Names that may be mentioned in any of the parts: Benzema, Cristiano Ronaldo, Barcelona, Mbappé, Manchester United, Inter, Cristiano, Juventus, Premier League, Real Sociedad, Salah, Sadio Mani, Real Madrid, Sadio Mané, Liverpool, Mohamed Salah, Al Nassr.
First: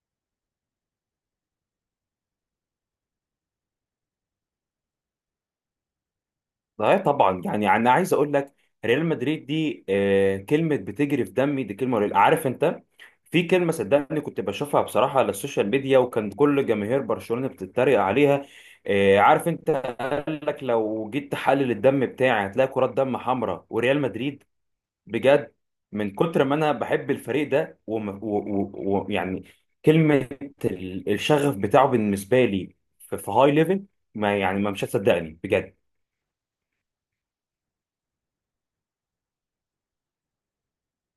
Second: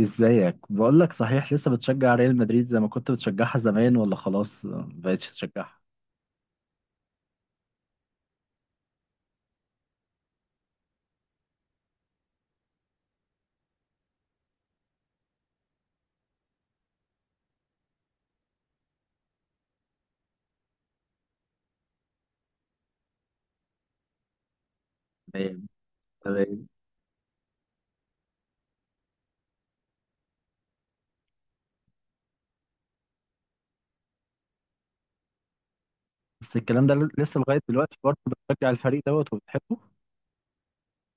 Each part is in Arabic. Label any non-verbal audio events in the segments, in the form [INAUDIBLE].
ازيك؟ بقول لك، صحيح لسه بتشجع ريال مدريد زي ما كنت بتشجعها زمان، ولا خلاص ما بقتش تشجعها؟ لا، طبعا، يعني انا عايز اقول لك، ريال مدريد دي كلمه بتجري في دمي، دي كلمه قليلة. عارف انت، في كلمه، صدقني كنت بشوفها بصراحه على السوشيال ميديا، وكان كل جماهير برشلونه بتتريق عليها. عارف انت قال لك لو جيت تحلل الدم بتاعي هتلاقي كرات دم حمراء وريال مدريد، بجد. تمام. من كتر ما تمام. انا بحب الفريق ده، ويعني يعني كلمه، الشغف بتاعه بالنسبه لي في هاي ليفل، ما مش هتصدقني بجد. بس الكلام ده لسه لغاية دلوقتي برضه بتشجع الفريق دوت وبتحبه؟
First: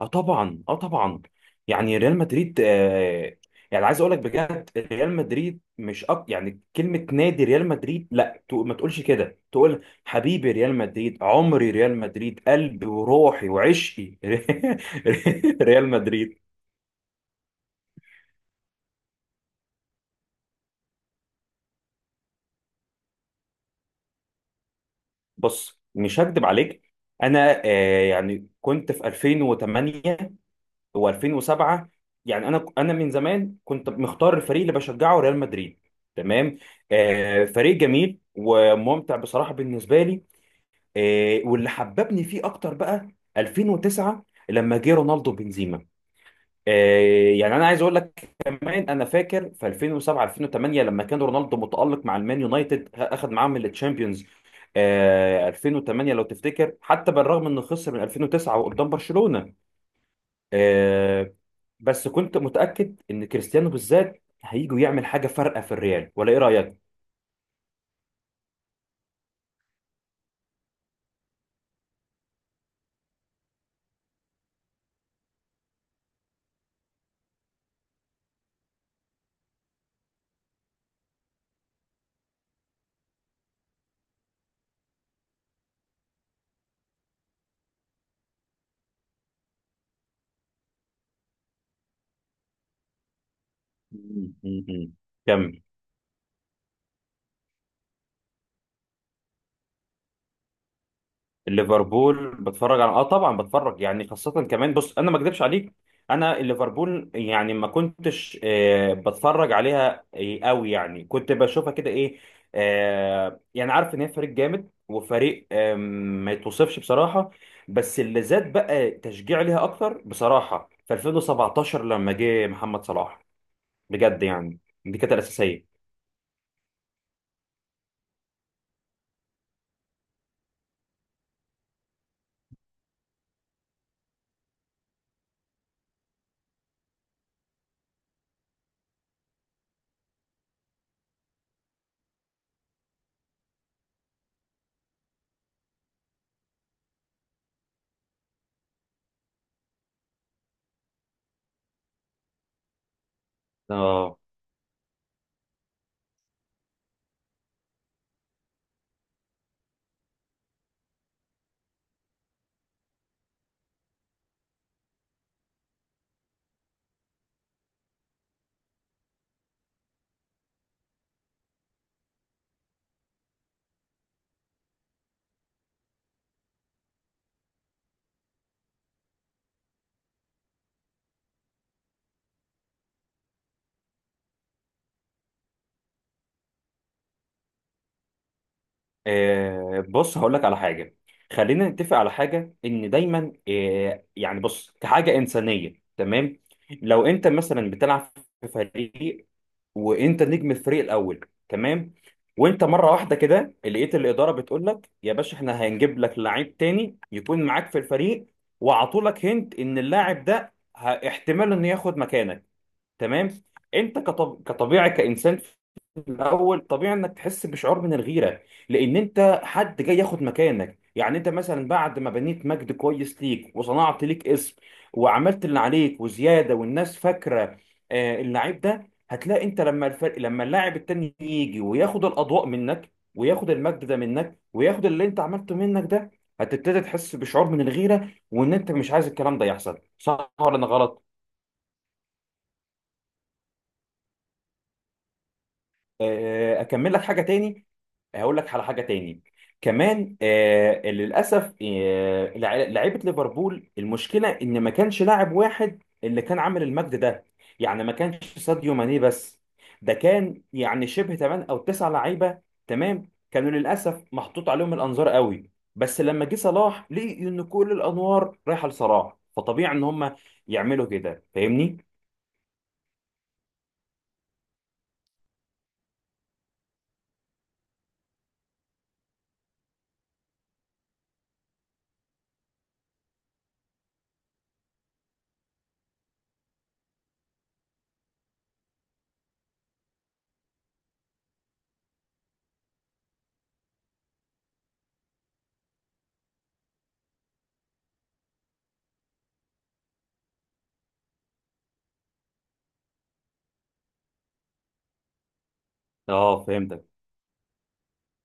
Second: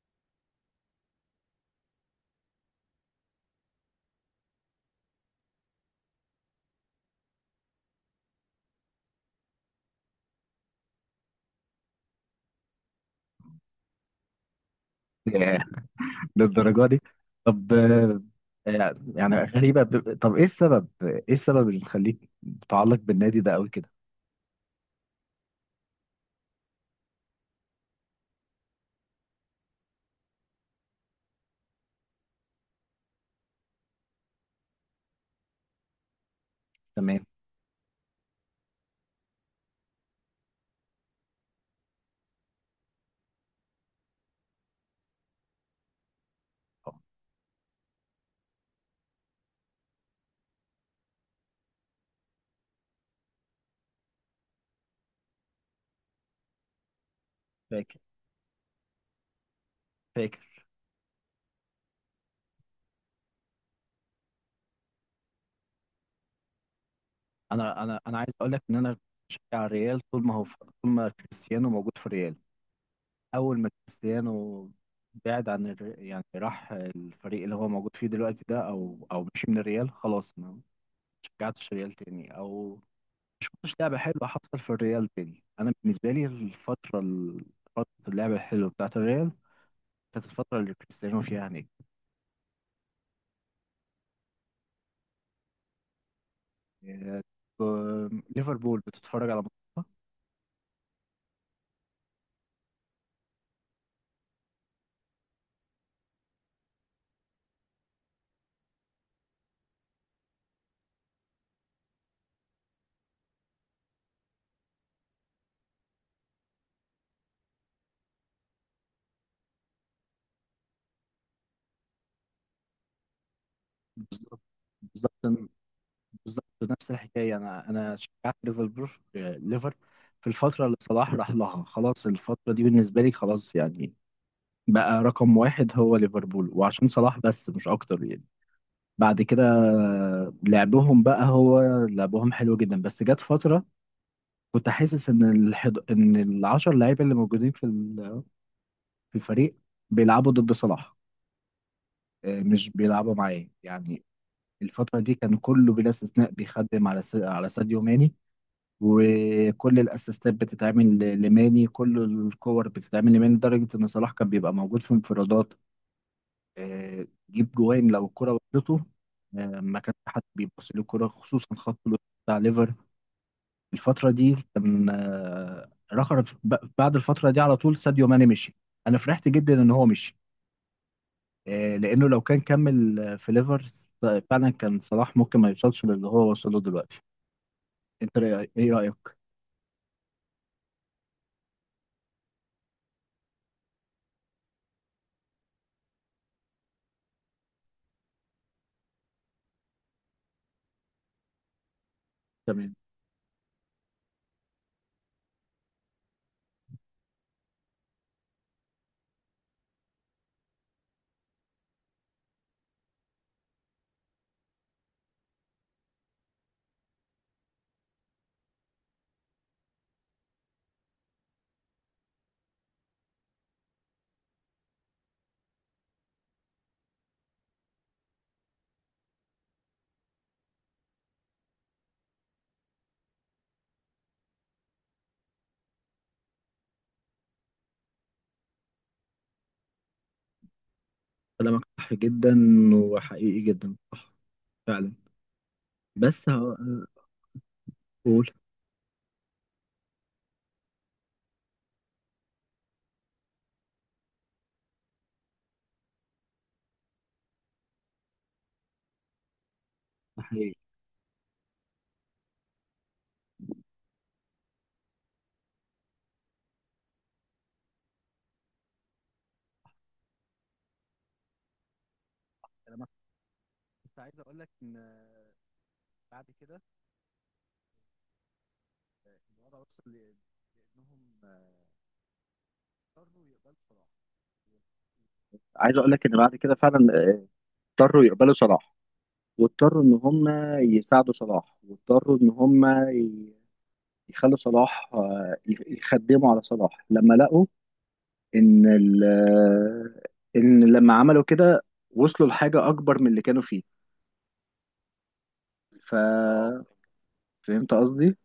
اه طبعا، اه طبعا، يعني ريال مدريد. يعني عايز اقول لك بجد، ريال مدريد مش، يعني كلمه نادي ريال مدريد لا، ما تقولش كده، تقول حبيبي ريال مدريد، عمري ريال مدريد، قلبي وروحي وعشقي [LAUGHS] ياه. ريال مدريد. للدرجة دي؟ طب يعني غريبة، طب ايه السبب، ايه السبب اللي مخليك متعلق بالنادي ده قوي كده؟ بص مش هكدب عليك، انا يعني كنت في 2008 و2007. يعني انا من زمان كنت مختار الفريق اللي بشجعه ريال مدريد، تمام. تمام. فريق جميل وممتع بصراحه بالنسبه لي. واللي حببني فيه اكتر بقى 2009 لما جه رونالدو بنزيما. اه. يعني انا عايز اقول لك كمان، انا فاكر في 2007 2008 لما كان رونالدو متالق مع المان يونايتد، اخذ معاهم التشامبيونز. 2008 لو تفتكر، حتى بالرغم انه خسر فاكر. من 2009 وقدام برشلونه. فاكر. آه، بس كنت متأكد ان كريستيانو بالذات هيجي يعمل حاجة فارقة في الريال، ولا ايه رأيك؟ انا عايز اقول لك ان انا بشجع الريال طول ما هو، طول ما كريستيانو موجود في الريال. اول ما كريستيانو بعد عن يعني راح الفريق اللي هو موجود فيه دلوقتي ده، او مشي من الريال، خلاص ما شجعتش الريال تاني، او مش شفتش لعبه حلوه حصل في الريال تاني. انا بالنسبه لي فتره اللعبه الحلوه بتاعت الريال كانت الفتره اللي كريستيانو فيها نجم. مم. مم. كمل. إيه. ليفربول بتتفرج على ماتش. ليفربول بتفرج على، طبعا بتفرج، يعني خاصة كمان، بص انا ما اكذبش عليك. انا ليفربول، يعني ما كنتش بتفرج عليها قوي، يعني كنت بشوفها كده، ايه، يعني عارف ان هي فريق جامد وفريق، ما يتوصفش بصراحة. بس اللي زاد بقى تشجيع ليها اكتر بصراحة في 2017 لما جه محمد صلاح، بجد، بالظبط. يعني دي كانت بالظبط. الاساسية. بالظبط. نفس الحكايه، انا شجعت ليفربول، ليفر في الفتره اللي صلاح راح لها. خلاص الفتره دي بالنسبه لي خلاص، يعني بقى رقم واحد هو ليفربول، وعشان صلاح بس مش اكتر يعني. بعد كده لعبهم بقى، هو لعبهم حلو جدا، بس جت فترة كنت حاسس ان ان العشر لعيبة اللي موجودين في الفريق بيلعبوا ضد صلاح، مش بيلعبوا معاه يعني. اه، الفترة دي كان كله بلا استثناء بيخدم على ساديو ماني، وكل الاسيستات بتتعمل لماني، كل الكور بتتعمل لماني، لدرجة ان صلاح كان بيبقى موجود في انفرادات. جيب جوان لو الكرة وصلته. ما كانش حد بيبص للكرة، خصوصا خط الوسط بتاع ليفر. الفترة دي كان بعد الفترة دي على طول ساديو ماني مشي. أنا فرحت جدا إن هو مشي، لأنه لو كان كمل في ليفر فعلا كان صلاح ممكن ما يوصلش للي هو وصله دلوقتي. إيه رأيك؟ بص هقول لك على حاجه. خلينا نتفق على حاجه، ان دايما يعني بص كحاجه انسانيه، تمام. لو انت مثلا بتلعب في فريق، وانت نجم الفريق الاول، تمام، وانت تمام. مره واحده كده لقيت الاداره بتقول لك يا باشا، احنا هنجيب لك لعيب تاني يكون معاك في الفريق، وعطولك هنت ان اللاعب ده، احتمال انه ياخد مكانك، تمام. انت كطبيعي كانسان، الاول طبيعي انك تحس بشعور من الغيره، لان انت حد جاي ياخد مكانك. يعني انت مثلا بعد ما بنيت مجد كويس ليك وصنعت ليك اسم، وعملت اللي عليك وزياده، والناس فاكره اللعيب ده، هتلاقي انت لما لما اللاعب التاني يجي وياخد الاضواء منك، وياخد المجد ده منك، وياخد اللي انت عملته منك ده، هتبتدي تحس بشعور من الغيره، وان انت مش عايز الكلام ده يحصل. صح ولا انا غلط؟ كلامك صح جدا وحقيقي جدا، صح، فعلا. بس اكمل لك حاجه تاني. هقول. هقول لك على حاجه تاني كمان. للاسف، لعيبه ليفربول، المشكله ان ما كانش لاعب واحد اللي كان عامل المجد ده، يعني ما كانش ساديو ماني بس، ده كان حقيقي. يعني شبه 8 او 9 لعيبه، تمام، كانوا للاسف محطوط عليهم الانظار قوي. بس لما جه صلاح لقي ان كل الانوار رايحه لصلاح، فطبيعي ان هم يعملوا كده، فاهمني. أنا كنت عايز اقول لك ان بعد كده الوضع وصل لانهم اضطروا يقبلوا صلاح. عايز اقول لك ان بعد كده فعلا اضطروا يقبلوا صلاح، واضطروا ان هم يساعدوا صلاح، واضطروا ان هم يخلوا صلاح يخدموا على صلاح لما لقوا ان ال- آه، ان لما عملوا كده وصلوا لحاجة اكبر من اللي كانوا فيه. ف اه، اه، فهمتك. فهمت قصدي.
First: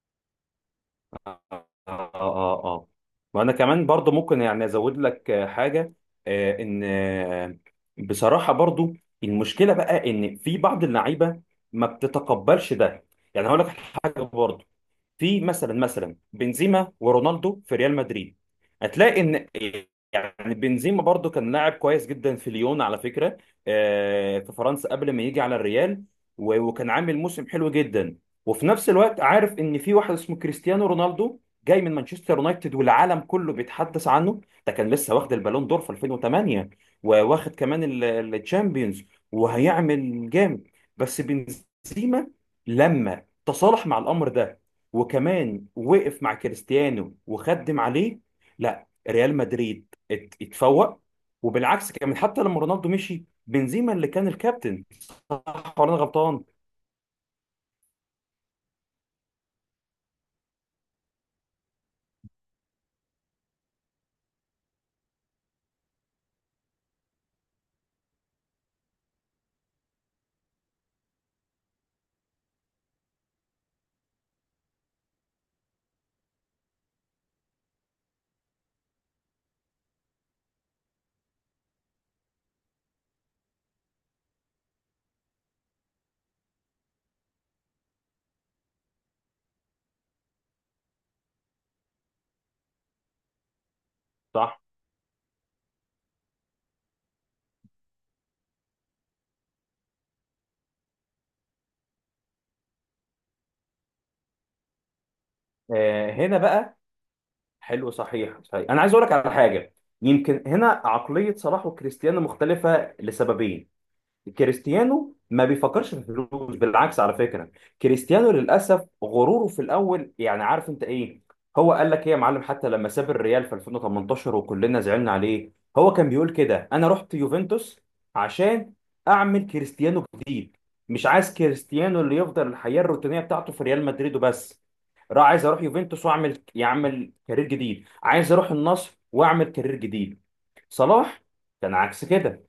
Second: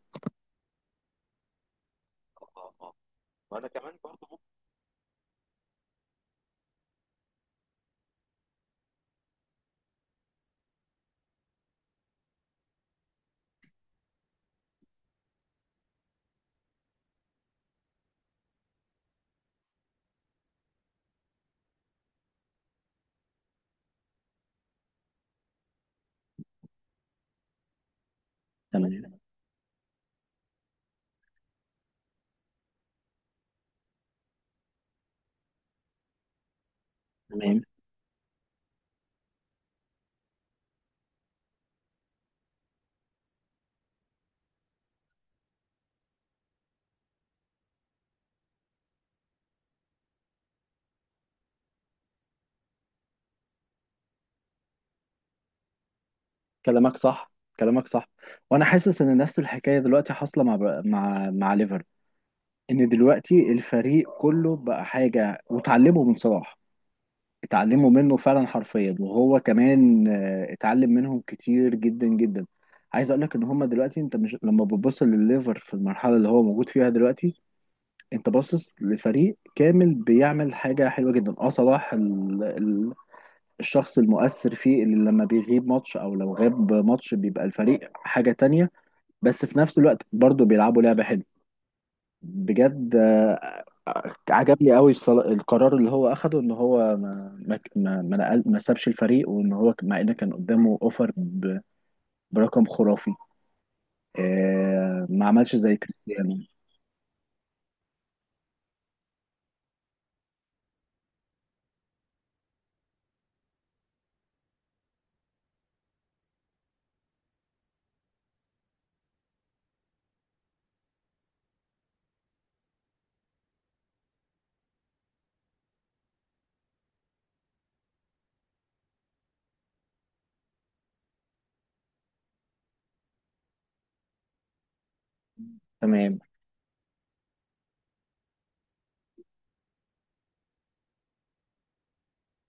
اه، اه، اه. اه. اه. وانا وانا كمان كمان برضو برضو. ممكن يعني ازود لك حاجه، آه، ان آه، بصراحه برضو المشكله بقى ان في بعض اللعيبه ما بتتقبلش ده. يعني هقول لك حاجه برضو، في مثلا بنزيما ورونالدو في ريال مدريد، هتلاقي ان، يعني بنزيما برضو كان لاعب كويس جدا في ليون على فكرة. في فرنسا قبل ما يجي على الريال، وكان عامل موسم حلو جدا. وفي نفس تمام. الوقت عارف ان في واحد اسمه كريستيانو رونالدو، جاي من مانشستر يونايتد والعالم كله بيتحدث عنه، ده كان لسه واخد البالون دور في 2008، وواخد تمام. كمان الشامبيونز، وهيعمل جامد. بس بنزيما لما تصالح مع الامر ده، وكمان وقف مع كريستيانو وخدم عليه، لا ريال مدريد اتفوق. وبالعكس كمان، حتى لما رونالدو مشي، بنزيما اللي كان الكابتن. صح ولا انا غلطان؟ كلامك صح. كلامك صح. وانا حاسس ان نفس الحكايه دلوقتي حاصله مع ليفر، ان دلوقتي الفريق كله بقى حاجه، وتعلموا من صلاح. اتعلموا منه فعلا حرفيا، وهو كمان اتعلم منهم كتير جدا جدا. عايز اقول لك ان هما دلوقتي، انت مش لما بتبص لليفر في المرحله اللي هو موجود فيها دلوقتي، انت باصص لفريق كامل بيعمل حاجه حلوه جدا. اه صلاح الشخص المؤثر فيه، اللي لما بيغيب ماتش او لو غاب ماتش بيبقى الفريق حاجه تانية. بس في نفس الوقت برضو بيلعبوا لعبة حلوة بجد. صح. عجبني قوي القرار اللي هو اخده، ان هو ما سابش الفريق، وان هو مع ان كان قدامه اوفر برقم خرافي، ما عملش زي كريستيانو. هنا بقى، حلو، صحيح صحيح، انا عايز اقول لك على حاجه. يمكن هنا عقليه صلاح وكريستيانو مختلفه لسببين. كريستيانو ما بيفكرش في الفلوس، بالعكس على فكره. كريستيانو للاسف غروره في الاول، يعني عارف انت ايه، هو قال لك ايه يا معلم، حتى لما ساب الريال في 2018 وكلنا زعلنا عليه، هو كان بيقول كده، انا رحت يوفنتوس عشان اعمل كريستيانو جديد، مش عايز كريستيانو اللي يفضل الحياه الروتينيه بتاعته في ريال مدريد وبس، راح عايز اروح يوفنتوس تمام. يعمل كارير جديد، عايز اروح النصر واعمل كارير جديد. صلاح كان عكس كده.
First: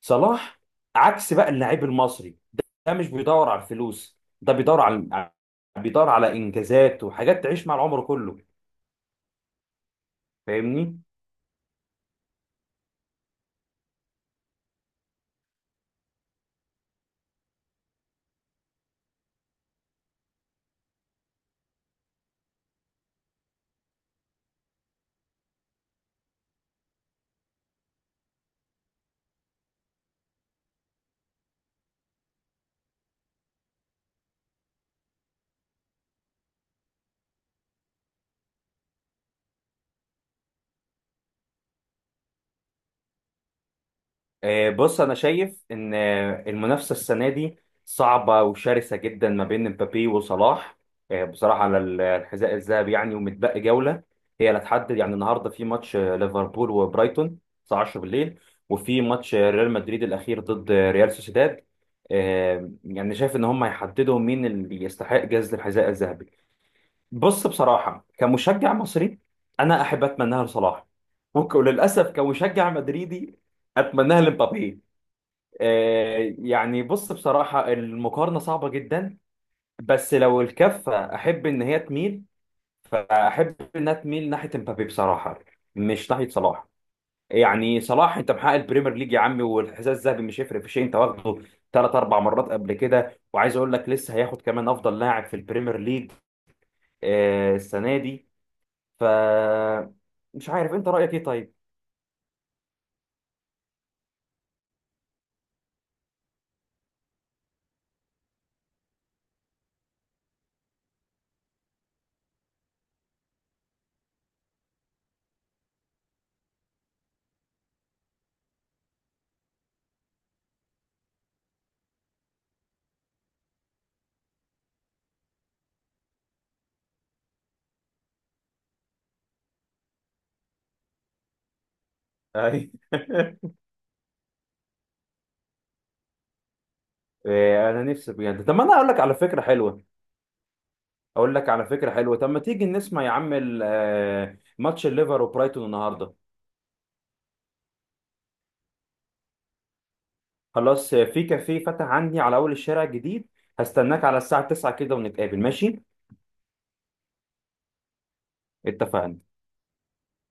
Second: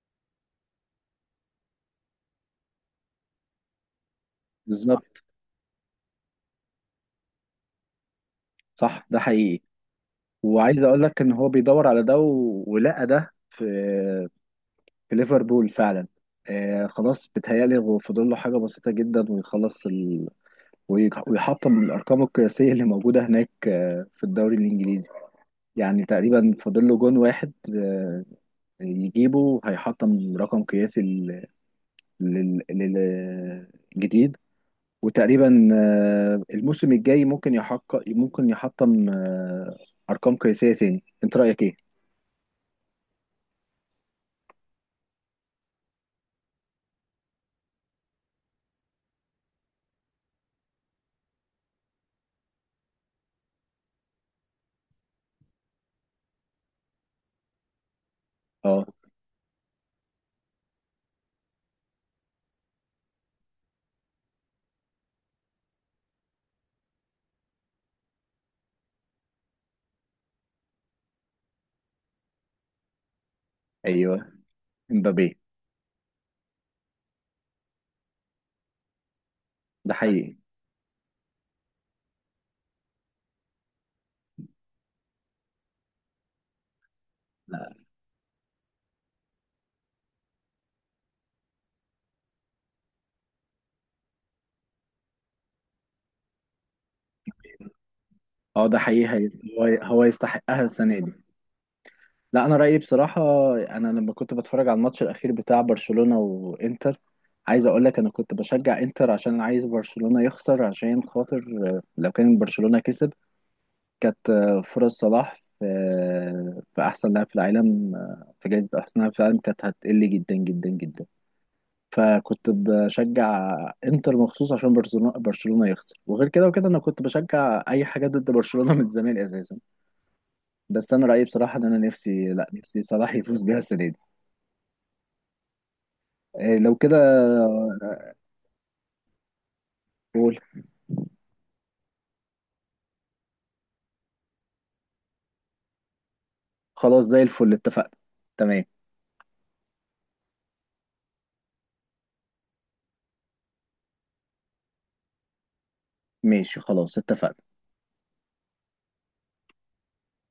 صلاح عكس بقى، اللاعب المصري ده مش بيدور على الفلوس، ده بيدور بالظبط. على بيدور على انجازات وحاجات تعيش مع العمر كله، صح، ده حقيقي. وعايز فاهمني. اقول لك ان هو بيدور على ده ولقى ده في في ليفربول فعلا. خلاص بيتهيألي هو فاضل له حاجة بسيطة جدا ويخلص، ويحطم الارقام القياسيه اللي موجوده هناك في الدوري الانجليزي. يعني تقريبا فاضل له جون واحد، يجيبه هيحطم رقم قياسي للجديد. وتقريبا الموسم الجاي ممكن يحقق، ممكن يحطم ارقام قياسيه تاني. انت رايك ايه؟ بص انا شايف ان، المنافسه السنه دي صعبه وشرسه جدا ما بين مبابي وصلاح. بصراحه على، الحذاء الذهبي، يعني ومتبقي جوله هي اللي هتحدد. يعني النهارده في ماتش ليفربول وبرايتون الساعه 10 بالليل، اه. وفي ماتش ريال مدريد الاخير ضد ريال سوسيداد. يعني شايف ان هم هيحددوا مين اللي يستحق جائزه الحذاء الذهبي. بص بصراحه كمشجع مصري، انا احب اتمناها لصلاح، وللاسف كمشجع مدريدي، اتمناها ايوه. لمبابي. امبابي. يعني بص بصراحة المقارنة صعبة جدا، ده بس حقيقي. لو الكفة أحب إن هي تميل، فأحب إنها تميل ناحية امبابي بصراحة، مش ناحية صلاح. يعني صلاح، أنت محقق البريمير ليج يا عمي، والحذاء الذهبي مش هيفرق في شيء، أنت واخده ثلاث أربع مرات قبل كده، وعايز أقول لك لسه هياخد كمان أفضل لاعب في البريمير ليج السنة دي. اه، ده ف حقيقي. هو هو مش يستحقها عارف أنت السنه دي. رأيك إيه طيب؟ لا، انا رايي بصراحه، انا لما كنت بتفرج على الماتش الاخير بتاع برشلونه وانتر، عايز اقول لك انا كنت بشجع انتر عشان عايز برشلونه يخسر، عشان خاطر لو كان برشلونه كسب كانت فرص صلاح في في احسن لاعب في العالم في جائزه احسن لاعب في العالم كانت هتقل جدا جدا جدا. فكنت بشجع انتر مخصوص عشان برشلونه يخسر. وغير كده وكده انا كنت بشجع اي حاجه ضد برشلونه من زمان اساسا. بس انا رايي بصراحه ان انا نفسي، لا، [LAUGHS] أي. نفسي صلاح يفوز بيها السنه دي. إيه، لو كده. أنا نفسي بجد. طب ما أنا أقول لك على فكرة حلوة، قول. اقول لك على فكره حلوه طب ما تيجي نسمع يا عم، ماتش الليفر وبرايتون النهارده. خلاص زي الفل، اتفقنا. تمام. خلاص في كافيه فتح عندي على اول الشارع الجديد، هستناك على الساعه 9 كده ونتقابل، ماشي. ماشي خلاص، اتفقنا. اتفقنا.